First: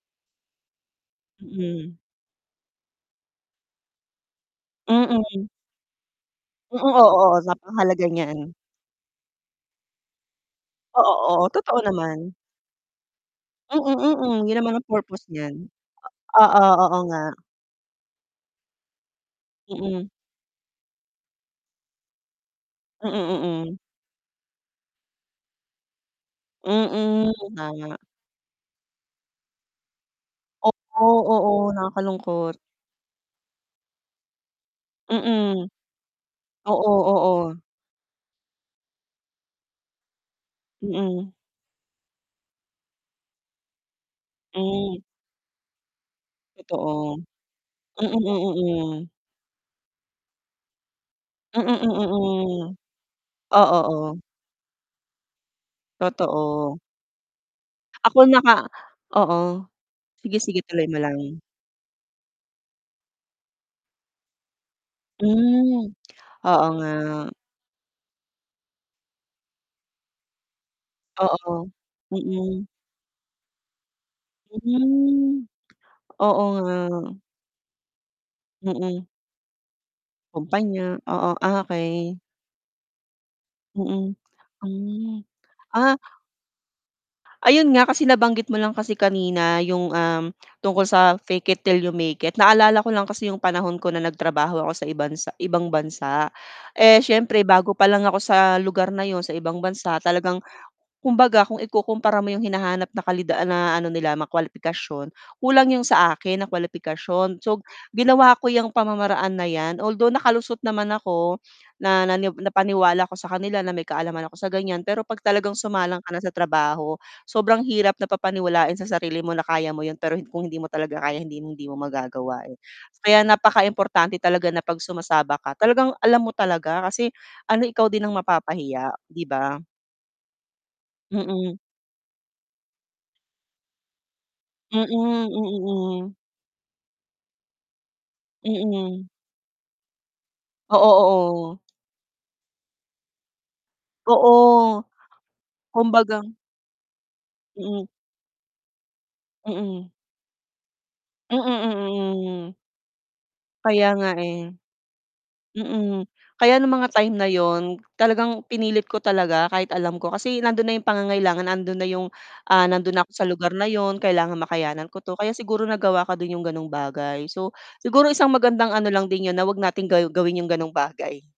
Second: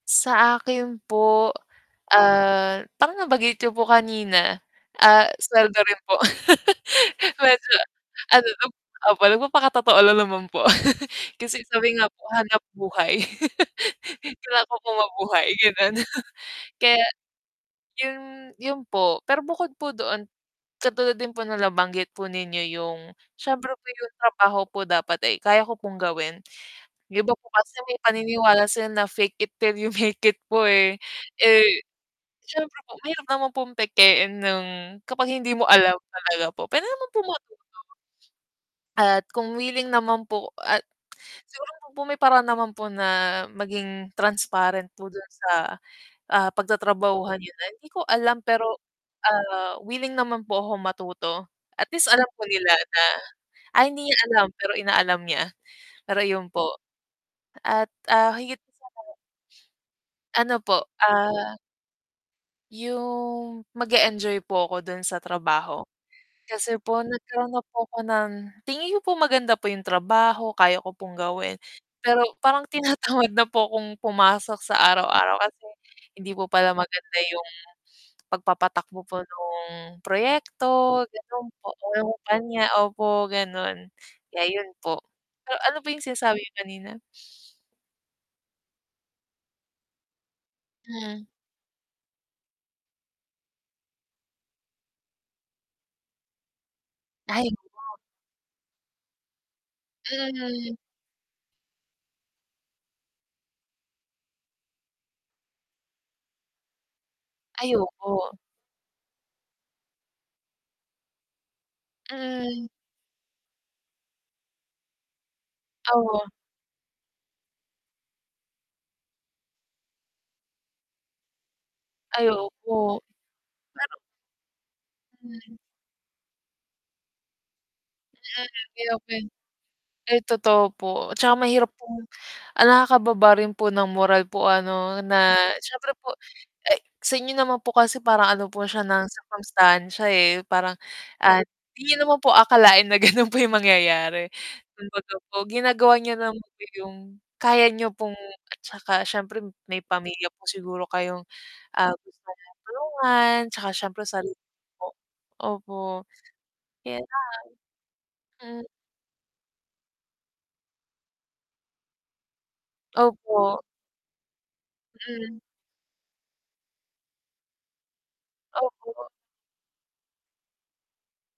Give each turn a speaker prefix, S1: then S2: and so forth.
S1: Sa akin po,
S2: Mm.
S1: ah, parang nabanggit niyo po kanina, ah,
S2: Mm.
S1: sweldo rin po
S2: Mm, oo, oo,
S1: medyo
S2: napakahalaga
S1: ano,
S2: niyan.
S1: nag opo, nagpapakatotoo lang naman po.
S2: Oo, oh,
S1: Kasi
S2: totoo
S1: sabi nga po
S2: naman.
S1: hanap buhay.
S2: Mm, mm, yun
S1: Kailangan
S2: naman
S1: ko
S2: ang
S1: po
S2: purpose
S1: mabuhay
S2: niyan.
S1: gano'n.
S2: O oo, oo
S1: Kaya,
S2: nga.
S1: yun yun po pero bukod po
S2: Mm.
S1: doon katulad din po nabanggit po ninyo yung
S2: Mm,
S1: siyempre
S2: mm.
S1: po yung trabaho po dapat, eh, kaya ko pong gawin, 'di
S2: Mm,
S1: ba, po kasi may
S2: tama.
S1: paniniwala sila na, "Fake it 'till you make it." po, eh.
S2: Oo, oo,
S1: Eh,
S2: nakakalungkot.
S1: siyempre po mahirap naman pong pekein ng kapag hindi mo
S2: Mm.
S1: alam talaga po, puwede
S2: Oo,
S1: naman pong
S2: oo.
S1: matuto. At kung willing naman po at
S2: Mm.
S1: siguro may paraan naman po na maging transparent
S2: Mm.
S1: po dun sa, ah,
S2: Totoo.
S1: pagtatrabahuhan n'yo na. Hindi ko
S2: Mm,
S1: alam pero,
S2: mm, mm.
S1: ah, willing naman po ako matuto
S2: Mm,
S1: at
S2: mm,
S1: least alam po nila
S2: hmm,
S1: na,
S2: o
S1: "Ay, hindi niya
S2: oo.
S1: alam, pero inaalam niya." pero yun po.
S2: Totoo.
S1: At,
S2: Ako
S1: ah,
S2: naka
S1: higit sa lahat
S2: oo. Sige,
S1: ano
S2: sige
S1: po,
S2: tuloy mo lang.
S1: ah yung mag-eenjoy po ako dun sa trabaho.
S2: Mm, oo
S1: Kasi
S2: nga.
S1: po nagkaroon na po ako ng tingin n'yo po maganda po yung trabaho, kaya ko pong gawin
S2: Oo,
S1: pero parang
S2: Mm.
S1: tinatawad na po kong pumasok sa araw-araw.
S2: Mhm.
S1: Kasi hindi
S2: oo
S1: po pala
S2: nga.
S1: maganda yung pagpapatakbo
S2: Mm.
S1: po nung
S2: Kumpanya
S1: proyekto
S2: oo,
S1: gano'n po,
S2: okey.
S1: kumpanya. Opo, gano'n,
S2: Mm.
S1: kaya yun po.
S2: Hmm,
S1: Ah, ano po
S2: ah
S1: yung sinasabi niyo kanina?
S2: Ayun nga, kasi nabanggit mo lang kasi kanina yung, um, tungkol sa,
S1: Hmm.
S2: "Fake it, till you make it." naalala ko lang kasi yung panahon ko na nagtrabaho ako sa ibansa ibang bansa. Eh, siyempre
S1: Ay [unintelligible]
S2: bago pa lang ako sa lugar na 'yon- sa ibang bansa- talagang
S1: Mm.
S2: kumbaga kung ikukumpara mo 'yong hinahanap na kalida na ano nila mga kwalipikasyon, kulang 'yong sa akin na kwalipikasyon. So,
S1: Ay, opo.
S2: ginawa ko yang pamamaraan na 'yan. Although, nakalusot naman ako na nani
S1: Mm.
S2: napaniwala ako sa kanila na may kaalaman ako sa ganyan, pero kapag talagang sumalang ka
S1: Oh.
S2: na sa trabaho sobrang hirap napapaniwalain sa sarili mo na kaya mo 'yon, pero kung hindi mo talaga kaya hindi hindi mo
S1: Ay,
S2: magagawa, eh.
S1: opo.
S2: Kaya
S1: Pero
S2: napakaimportante talaga na 'pag sumasabak
S1: Hmm.
S2: ka talagang alam mo talaga kasi ano ikaw din ang
S1: Mm,
S2: mapapahiya,
S1: i-open.
S2: 'di ba?
S1: Ay, totoo po tsaka
S2: Mm.
S1: mahirap pong nakakababa rin po ng moral po
S2: Mm,
S1: ano
S2: mm,
S1: na siyempre po,
S2: mm.
S1: ay sa inyo naman po kasi parang ano po siya ng
S2: Mm.
S1: circumstancia, eh. Parang,
S2: Oo,
S1: at
S2: oo.
S1: hindi naman po akalain na ganun po yung mangyayari
S2: Oo,
S1: kumbaga po ginagawa niyo
S2: kumbagang
S1: naman po yung kaya
S2: Mm.
S1: niyo pong at tsaka siyempre may
S2: Mm.
S1: pamilya po siguro kayong,
S2: Mm,
S1: ah,
S2: mm,
S1: gustong
S2: mm.
S1: tulungan tsaka
S2: Kaya
S1: siyempre
S2: nga,
S1: sarili
S2: eh.
S1: po. Opo.
S2: Mm, kaya nung mga
S1: Kaya
S2: time
S1: lang
S2: na yun talagang
S1: mm.
S2: pinilit ko talaga kahit alam ko, kasi nandun na yung pangangailangan nandun na yung nandun na ako sa lugar
S1: Opo.
S2: na yun kailangan makayanan ko 'to. Kaya
S1: Mm.
S2: siguro nagawa ko din yung ganong bagay, so siguro isang magandang ano
S1: Opo.
S2: lang din yun na wag nating gawin yung ganong bagay.